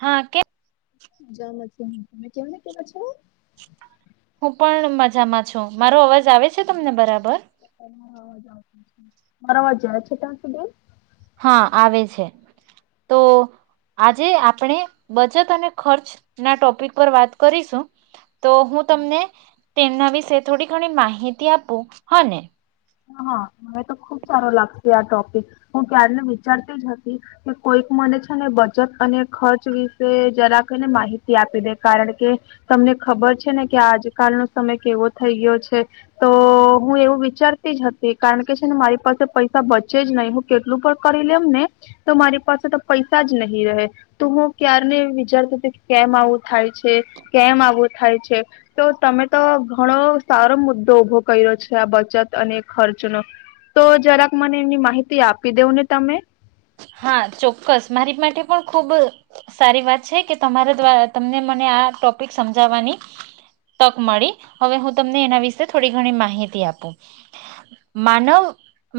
હા કે જત કેવા ને કે પછ હું પણ મજામાં છું. મારો અવાજ આવે છે તમને બરાબર? હ [unintelligible] મારો આવાજ જાય છે ત્યાં સુધી? હા, આવે છે તો આજે આપણે બચત અને ખર્ચ ના ટોપિક પર વાત કરીશું. તો હું તમને તેમના વિશે થોડી ઘણી માહિતી આપું હ ને! હા મને તો ખુબ સારો લાગશે આ ટોપિક. હું ક્યારની વિચારતી જ હતી કે કોઈક મને છે ને બચત અને ખર્ચ વિશે જરા કને માહિતી આપી દે. કારણ કે તમને ખબર છે ને કે આજકાલનો સમય કેવો થઈ ગયો છે. તો હું એવું વિચાર જ હતી કારણ કે, છે ને મારી પાસે પૈસા બચે જ નહી હું કેટલું પણ કરી લેમ ને તો મારી પાસે તો પૈસા જ નહીં રહે. તો હું ક્યારે વિચારતી હતી કેમ આવું થાય છે, કેમ આવું થાય છે, તો તમે તો ઘણો સારો મુદ્દો ઊભો કર્યો છે આ બચત. અને ખર્ચ નો તો જરાક મને એમની માહિતી આપી દેવ ને તમે. હા, ચોક્કસ મારી માટે પણ ખુબ સારી વાત છે કે તમારા દ્વારા તમને મને આ ટોપિક સમજાવવાની તક મળી. હવે હું તમને એના વિશે થોડી ઘણી માહિતી આપું. માનવ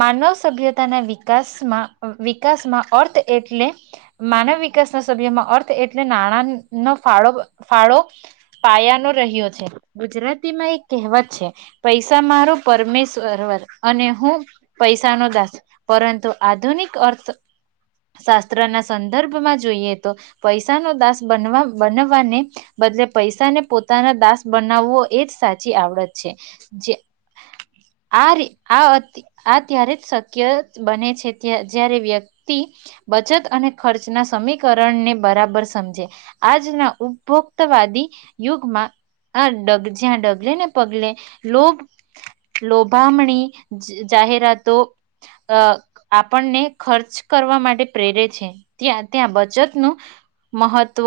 માનવ સભ્યતાના વિકાસમાં વિ વિકાસમા અર્થ એટલે માનવ વિકાસ ના સભ્યમાં અર્થ એટલે નાણાં નો ફાળો ફાળો પાયાનો રહ્યો છે. ગુજરાતીમાં એક કહેવત છે, પૈસા મારો પરમેશ્વર અને હું પૈસા નો દાસ પરંતુ આધુનિક અર્થ શાસ્ત્રના સંદર્ભમાં જોઈએ તો પૈસાનો દાસ બનવા બનવવાને બદલે પૈસાને પોતાના દાસ બનાવવો એ જ સાચી આવડત છે. આ આ આ ત્યારે જ શક્ય બને છે જ્યારે વ્ય બચત અને ખર્ચના સમીકરણને બરાબર સમજે આજના ઉપભોક્તવાદી યુગમાં આગ જ્યાં ડગલેને પગલે લોભ લોભામણી જાહેરાતો અ આપણને ખર્ચ કરવા માટે પ્રેરે છે. ત્યાં ત્યાં બચતનું મહત્વ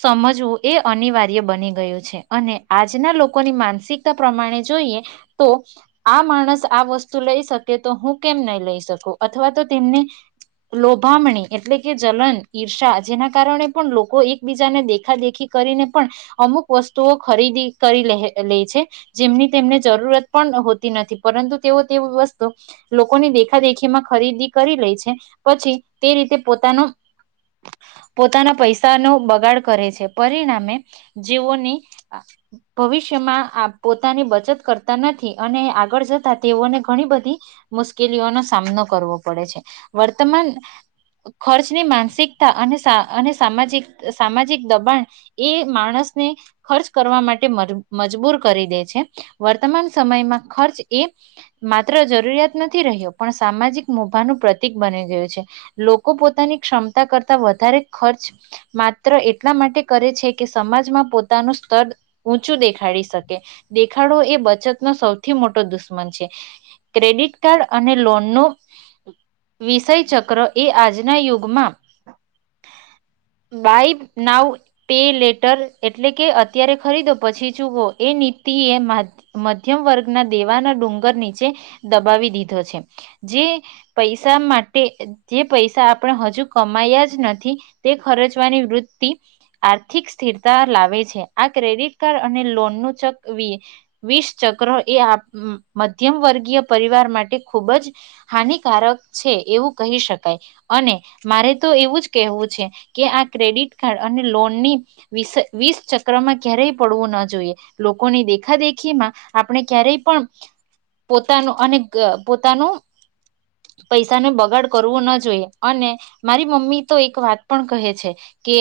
સમજવું એ અનિવાર્ય બની ગયું છે. અને આજના લોકોની માનસિકતા પ્રમાણે જોઈએ તો આ માણસ આ વસ્તુ લઈ શકે તો હું કેમ નહીં લઈ શકું અથવા તો તેમને લોભામણી એટલે કે જલન, ઈર્ષા જેના કારણે પણ લોકો એકબીજાને દેખાદેખી કરીને પણ અમુક વસ્તુઓ ખરીદી કરી લહે લે છે. જેમની તેમને જરૂરત પણ હોતી નથી પરંતુ તેઓ તે વસ્તુ લોકોની દેખાદેખીમાં ખરીદી કરી લેય છે. પછી તે રીતે પોતાનો પોતાના પૈસાનો બગાડ કરે છે. પરિણામે જેઓને ભવિષ્યમાં આ પોતાની બચત કરતા નથી અને આગળ જતા તેઓને ઘણી બધી મુશ્કેલીઓનો સામનો કરવો પડે છે. વર્તમાન ખર્ચની માનસિકતા અને સા અને સામાજિક સામાજિક દબાણ એ માણસને ખર્ચ કરવા માટે મજબૂર કરી દે છે. વર્તમાન સમયમાં ખર્ચ એ માત્ર જરૂરિયાત નથી રહ્યો પણ સામાજિક મોભાનું બની ગયું છે. લોકો પોતાની ક્ષમતા કરતા વધારે ખર્ચ માત્ર એટલા માટે કરે છે કે, સમાજમાં પોતાનું સ્તર ઊંચું દેખાડી શકે. દેખાડો એ બચતનો સૌથી મોટો દુશ્મન છે. ક્રેડિટ કાર્ડ અને લોન નો વિષય ચક્ર એ આજના યુગમાં બાય નાવ પે લેટર એટલે કે, અત્યારે ખરીદો પછી ચુકો એ નીતિ એ મધ્યમ વર્ગના દેવાના ડુંગર નીચે દબાવી દીધો છે. જે પૈસા માટે જે પૈસા આપણે હજુ કમાયા જ નથી તે ખર્ચવાની વૃત્તિ આર્થિક સ્થિરતા લાવે છે. આ ક્રેડિટ કાર્ડ અને લોનનું વીસ ચક્ર એ મધ્યમ વર્ગીય પરિવાર માટે ખૂબ જ હાનિ કારક છે એવું કહી શકાય. અને મારે તો એવું જ કહેવું છે કે આ ક્રેડિટ કાર્ડ અને લોનની વીસ ચક્રમાં ક્યારેય પડવું ના જોઈએ લોકોની દેખાદેખીમાં આપણે ક્યારેય પણ પોતાનું અને પોતાનું પૈસાને બગાડ કરવું ન જોઈએ અને મારી મમ્મી તો એક વાત પણ કહે છે કે,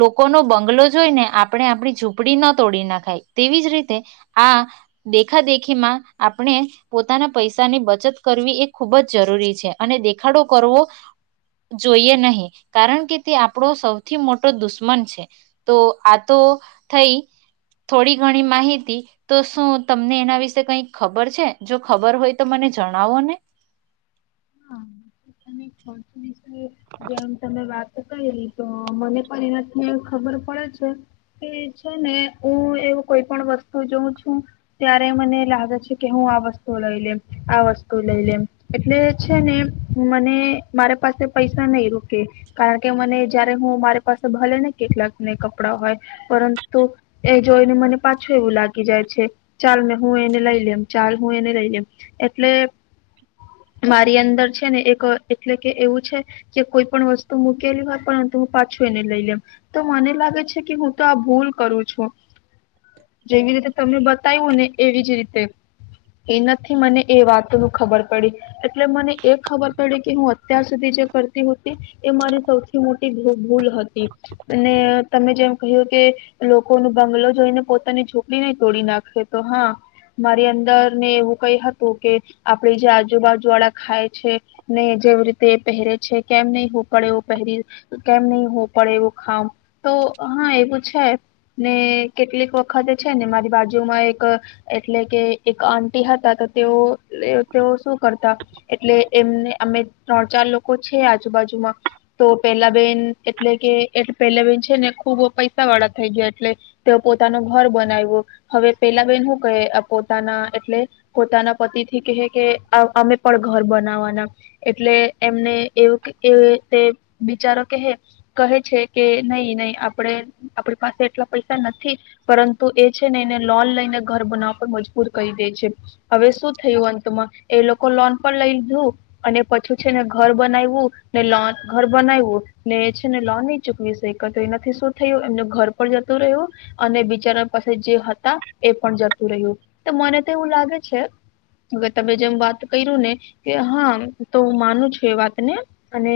લોકોનો બંગલો જોઈને આપણે આપણી ઝૂંપડી ન તોડી નખાય. તેવી જ રીતે આ દેખાદેખીમાં આપણે પોતાના પૈસાની બચત કરવી એ ખૂબ જ જરૂરી છે અને દેખાડો કરવો જોઈએ નહી કારણ કે, તે આપણો સૌથી મોટો દુશ્મન છે. તો આ તો થઈ થોડી ઘણી માહિતી તો શું તમને એના વિશે કઈક ખબર છે? જો ખબર હોય તો મને જણાવો ને [inaudible] જેમ તમે વાત ક તો મને પણ એનાથી ખબર પડે છે. કે છે ને હું એવું કોઈ પણ વસ્તુ જોઉં છું ત્યારે મને લાગે છે કે હું આ વસ્તુ લઈ લેવ આ વસ્તુ લઈ લેવ એટલે છે ને મને મારે પાસે પૈસા નહી રોકે. કારણ કે મને જયારે હું મારી પાસે ભલે ને કેટલાકને કપડાં હોય પરંતુ એ જોઈને મને પાછું એવું લાગી જાય છે ચાલ મેં હું એને લઈ લે ચાલ હું એને લઈ લેવ એટલે મારી અંદર છે ને એક એટલે કે એવું છે કે કોઈ પણ વસ્તુ મૂકેલી હોય પરંતુ હું પાછું એને લઈ લેમ. તો મને લાગે છે કે હું તો આ ભૂલ કરું છું, જેવી રીતે તમે બતાવ્યું ને એવી જ રીતે એના મને એ વાતો ન ખબર પડી. એટલે મને એ ખબર પડી કે હું હતી અત્યાર સુધી જે કરતી હતી એ મારી સૌથી મોટી ભૂલ હતી અને તમે જેમ કહ્યું કે લોકો ન બંગલો જોઈને પોતાની ઝૂંપડી ને તોડી નાખે તો હા, મારી અંદર ને એવું કઈ હતું કે આપડી જે આજ આજુબાજુ વાળા ખાય છે, ને જેવી રીતે એ પેહેરે છે કેમ નઈ હું પડે એવું પહેરી, કેમ નહ હોવું પડે એવું ખામ, તો હા એવું છે. ને કેટલીક વખત છે ને મારી બાજુમાં એક એટલે કે એક આંટી હતા તો તેઓ તેઓ શું કરતા એટલે એમને અમે ત્રણ ચાર લોકો છે. આજુબાજુમાં તો પેલા બેન એટલે કે પેલા બેન છે ને ખુબ પૈસા વાળા થઈ ગયા. એટલે તેઓ પોતાનું ઘર બનાયવુ, હવે પેલા બેહન હું કહે પોતાના એટલે પોતાના પતિ થી કહે કે અમે પણ ઘર બનાવવાના એટલે એમને એવું એ બિચારો ક કહે છે કે નહી નહી આપણે આપણી પાસે એટલા પૈસા નથી પરંતુ, એ છે ને એને લોન લઈને ઘર બનાવવા પર મજબૂર કરી દે છે. હવે શું થયું અંતમાં? એ લોકો લોન પર લ લીધું અને પછી છે ને ઘર બનાયવું ને લોન ઘર બનાવવું ને એ છે ને લોન નઈ ચૂકવીશ એના શું થયું એમનું ઘર પણ જતું રહ્યું અને બિચારા પાસે જે હતા એ પણ જતું રહ્યું. તો મને તો એવું લાગે છે કે તમે જેમ વાત કર્યું ને કે હા તો હું માનું છું એ વાતને અને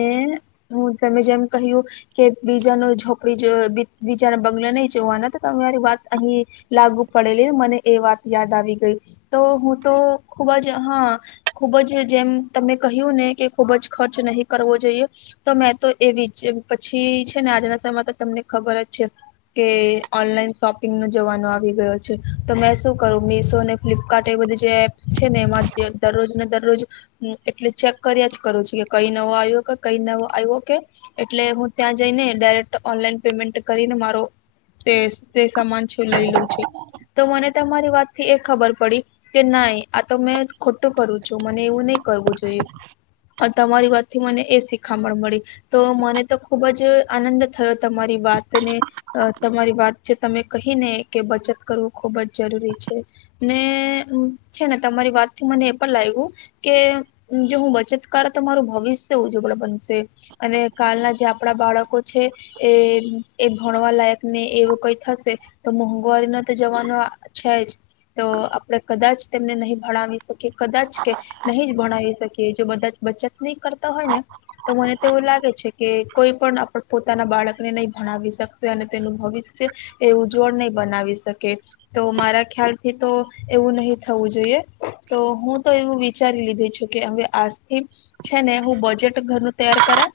હું તમે જેમ કહ્યું કે બીજા ન જોપડી બીજાના બંગલા નહી જોવાના તો તમારી વાત અહી લાગુ પડેલી મને એ વાત યાદ આવી ગઈ. તો હું તો ખુબ જ હા, ખુબ જ જેમ તમને કહ્યું ને કે ખુબ જ ખર્ચ નહી કરવો જોઈએ. તો મેં તો એવી પછી છે ને આજના સમયમાં તો તમને ખબર જ છે કે ઓનલાઈન શોપિંગ જવાનો આવી ગયો છે. તો મેં શું કરું મિશો અને ફ્લિપકાર્ટ એ બધું જે એપ્સ છે ને દરરોજને દરરોજ હું એટલે ચેક કર્યા જ કરું છું. કે કઈ નવુ આવ્યો કે કઈ નવો આવ્યો કે એટલે હું ત્યાં જઈને ડાયરેક્ટ ઓનલાઈન પેમેન્ટ કરીને મારો જે સામાન છે લઈ લઉં છે. તો મને તમારી વાતથી એ ખબર પડી કે ના તો મેં ખોટું કરું છું મને એવું નહી કરવું જોઈએ. તમારી વાતથી મને એ શીખામણ મળી તો મને તો ખૂબ જ આનંદ થયો તમારી વાતને તમારી વાત જે તમે કહી ને કે બચત કરવું ખૂબ જ જરૂરી છે. ને છે ને તમારી વાત થી મને એ પણ લાગ્યું કે જે હું બચત કરું તો તમારું ભવિષ્ય ઉજ્જવળ બનશે અને કાલના જે આપડા બાળકો છે એ-એ ભણવા લાયક ને એવું કઈ થશે તો મોંઘવારી ના તો જમાનો છે જ તો આપડે કદાચ તેમને નહી ભણાવી કે કદાચ કે નહી જ ભણાવી શકે કે જો બધા જ બચત નહીં કરતા હોય ને તો મને તોવું લાગે છે કે કોઈ પણ આપ પોતાના બાળકને નહી ભણાવી શકશે અને તેનું ભવિષ્ય એ ઉજ્જવળ નહી બનાવી શકે, તો મારા ખ્યાલથી તો એવું નહી થવું જોઈએ તો હું તો એવું વિચારી લીધું છું કે હવે આજથી છે ને હું બજેટ ઘરનું તૈયાર કરા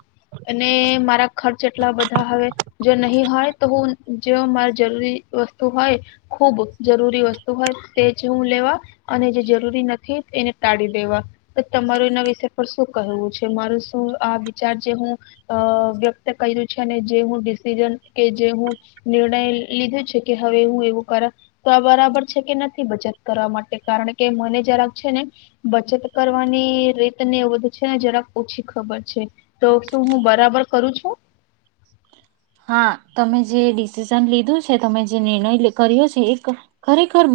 અને મારા ખર્ચ એટલા બધા હવે જો નહી હોય તો હું જો મારે જરૂરી વસ્તુ હોય, ખુબ જરૂરી વસ્તુ હોય તે જ હું લેવા અને જે જરૂર જરી નથી એને ટાળી દેવા તો તમારું એના વિષ પર શું કહેવું છે મારું શું આ વિચાર જે હું વ્યક્ત કર્યું છે અને જે હું ડિસિઝન કે જે હું નિર્ણય લીધો છે કે હવે હું એવું કર તો આ બરાબર છે કે નથી બચત કરવા માટે કારણ કે મને જરાક છે ને બચત કરવાની રીત ને એ વધધી છે ને જરાક ઓછી ખબર છે તો શું હું બરાબર કરું છું? હા, તમે જે ડિસિઝન લીધું છે તમે જે નિર્ણય કર્યો છે એ ખરેખર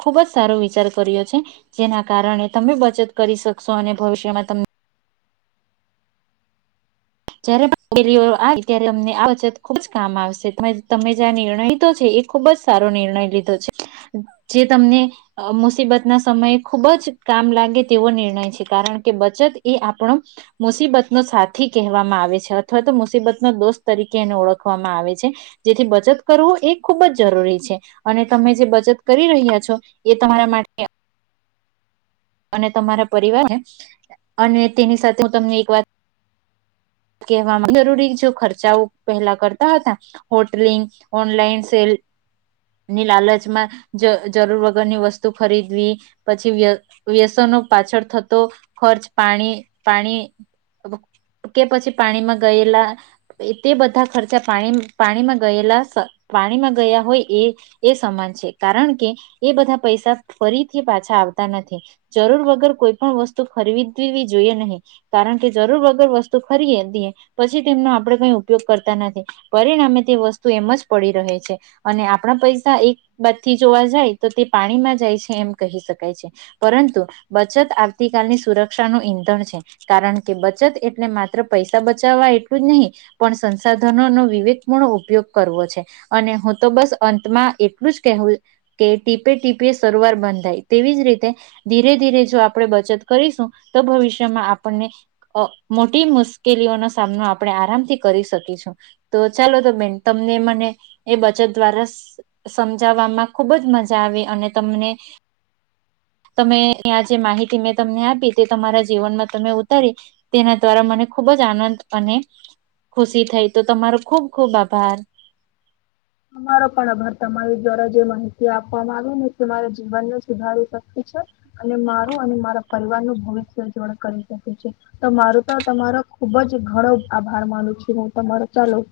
ખુબ જ સારો વિચાર કર્યો છે જેના કારણે તમે બચત કરી શકશો અને ભવિષ્યમાં તમે જયારેેલીઓ આવી ત્યારે તમને આ બચત ખુબ જ કામ આવશે તમે જે આ નિર્ણય લીધો છે એ ખુબ જ સારો નિર્ણય લીધો છે જે તમને મુસીબત ના સમયે ખુબ જ કામ લાગે તેવો નિર્ણય છે કારણ કે બચત એ આપણો મુસીબતનો સાથી કહેવામાં આવે છે અથવા તો મુસીબતનો દોસ્ત તરીકે એને ઓળખવામાં આવે છે જેથી બચત કરવું એ ખૂબ જ જરૂરી છે અને તમે જે બચત કરી રહ્યા છો એ તમારા માટે અને તમારા પરિવારને અને તેની સાથે હું તમને એક વાત કહેવા જરૂરી જો ખર્ચાઓ પહેલા કરતા હતા હોટલિંગ, ઓનલાઈન સેલની લાલચમાં જર-જરૂર વગરની વસ્તુ ખરીદવી પછી વ્ય-વ્યસનો પાછળ થતો ખર્ચ પાણી-પાણી કે પછી પાણીમાં ગયેલા તે બધા ખર્ચા પાણી-પાણીમાં ગયેલા સ પાણીમાં ગયા હોય એ-એ સમાન છે કારણ કે એ બધા પૈસા ફરીથી પાછા આવતા નથી જરૂર વગર કોઈ પણ વસ્તુ ખરીદવી જોઈએ નહીં કારણ કે જરૂર વગર વસ્તુ ખરીએ પછી તેમનો આપણે કઈ ઉપયોગ કરતા નથી પરિણામે તે વસ્તુ એમ જ પડી રહે છે અને આપણા પૈસા એક બાદથી જોવા જાય તો તે પાણીમાં જાય છે એમ કહી શકાય છે પરંતુ બચત આવતીકાલની સુરક્ષાનું ઈંધણ છે કારણ કે બચત એટલે માત્ર પૈસા બચાવવા એટલું જ નહીં પણ સંસાધનોનો વિવેકપૂર્ણ ઉપયોગ કરવો છે અને હું તો બસ અંતમાં એટલું જ કહેવું કે ટીપે ટીપે સરોવર બંધાય તેવી જ રીતે ધીરે ધીરે જો આપણે બચત કરીશું તો ભવિષ્યમાં આપણને મોટી મુશ કેલીઓ નો સામનો આપણે આરામથી કરી શકીશું તો ચાલો તો બેન તમને મને એ બચત દ્વારા સમજાવવામાં ખુબ જ મજા આવી અને તમને તમે ત્યા જે માહિતી મેં તમને આપી તે તમારા જીવનમાં તમે ઉતારી તેના દ્વારા મને ખુબ જ આનંદ અને ખુશી થઈ તો તમારો ખુબ- ખુબ આભાર. તમારો પણ આભાર તમારી દ્વારા જે માહિતી આપવામાં આવી ને તે મારા જીવનને સુધારી શકે છે અને મારું અને મારા પરિવાર નું ભવિષ્ય જોડ કરી શકે છે તો મારું તો તમારો ખુબ જ ઘણો આભાર માનું છે હું તમારો ચાલો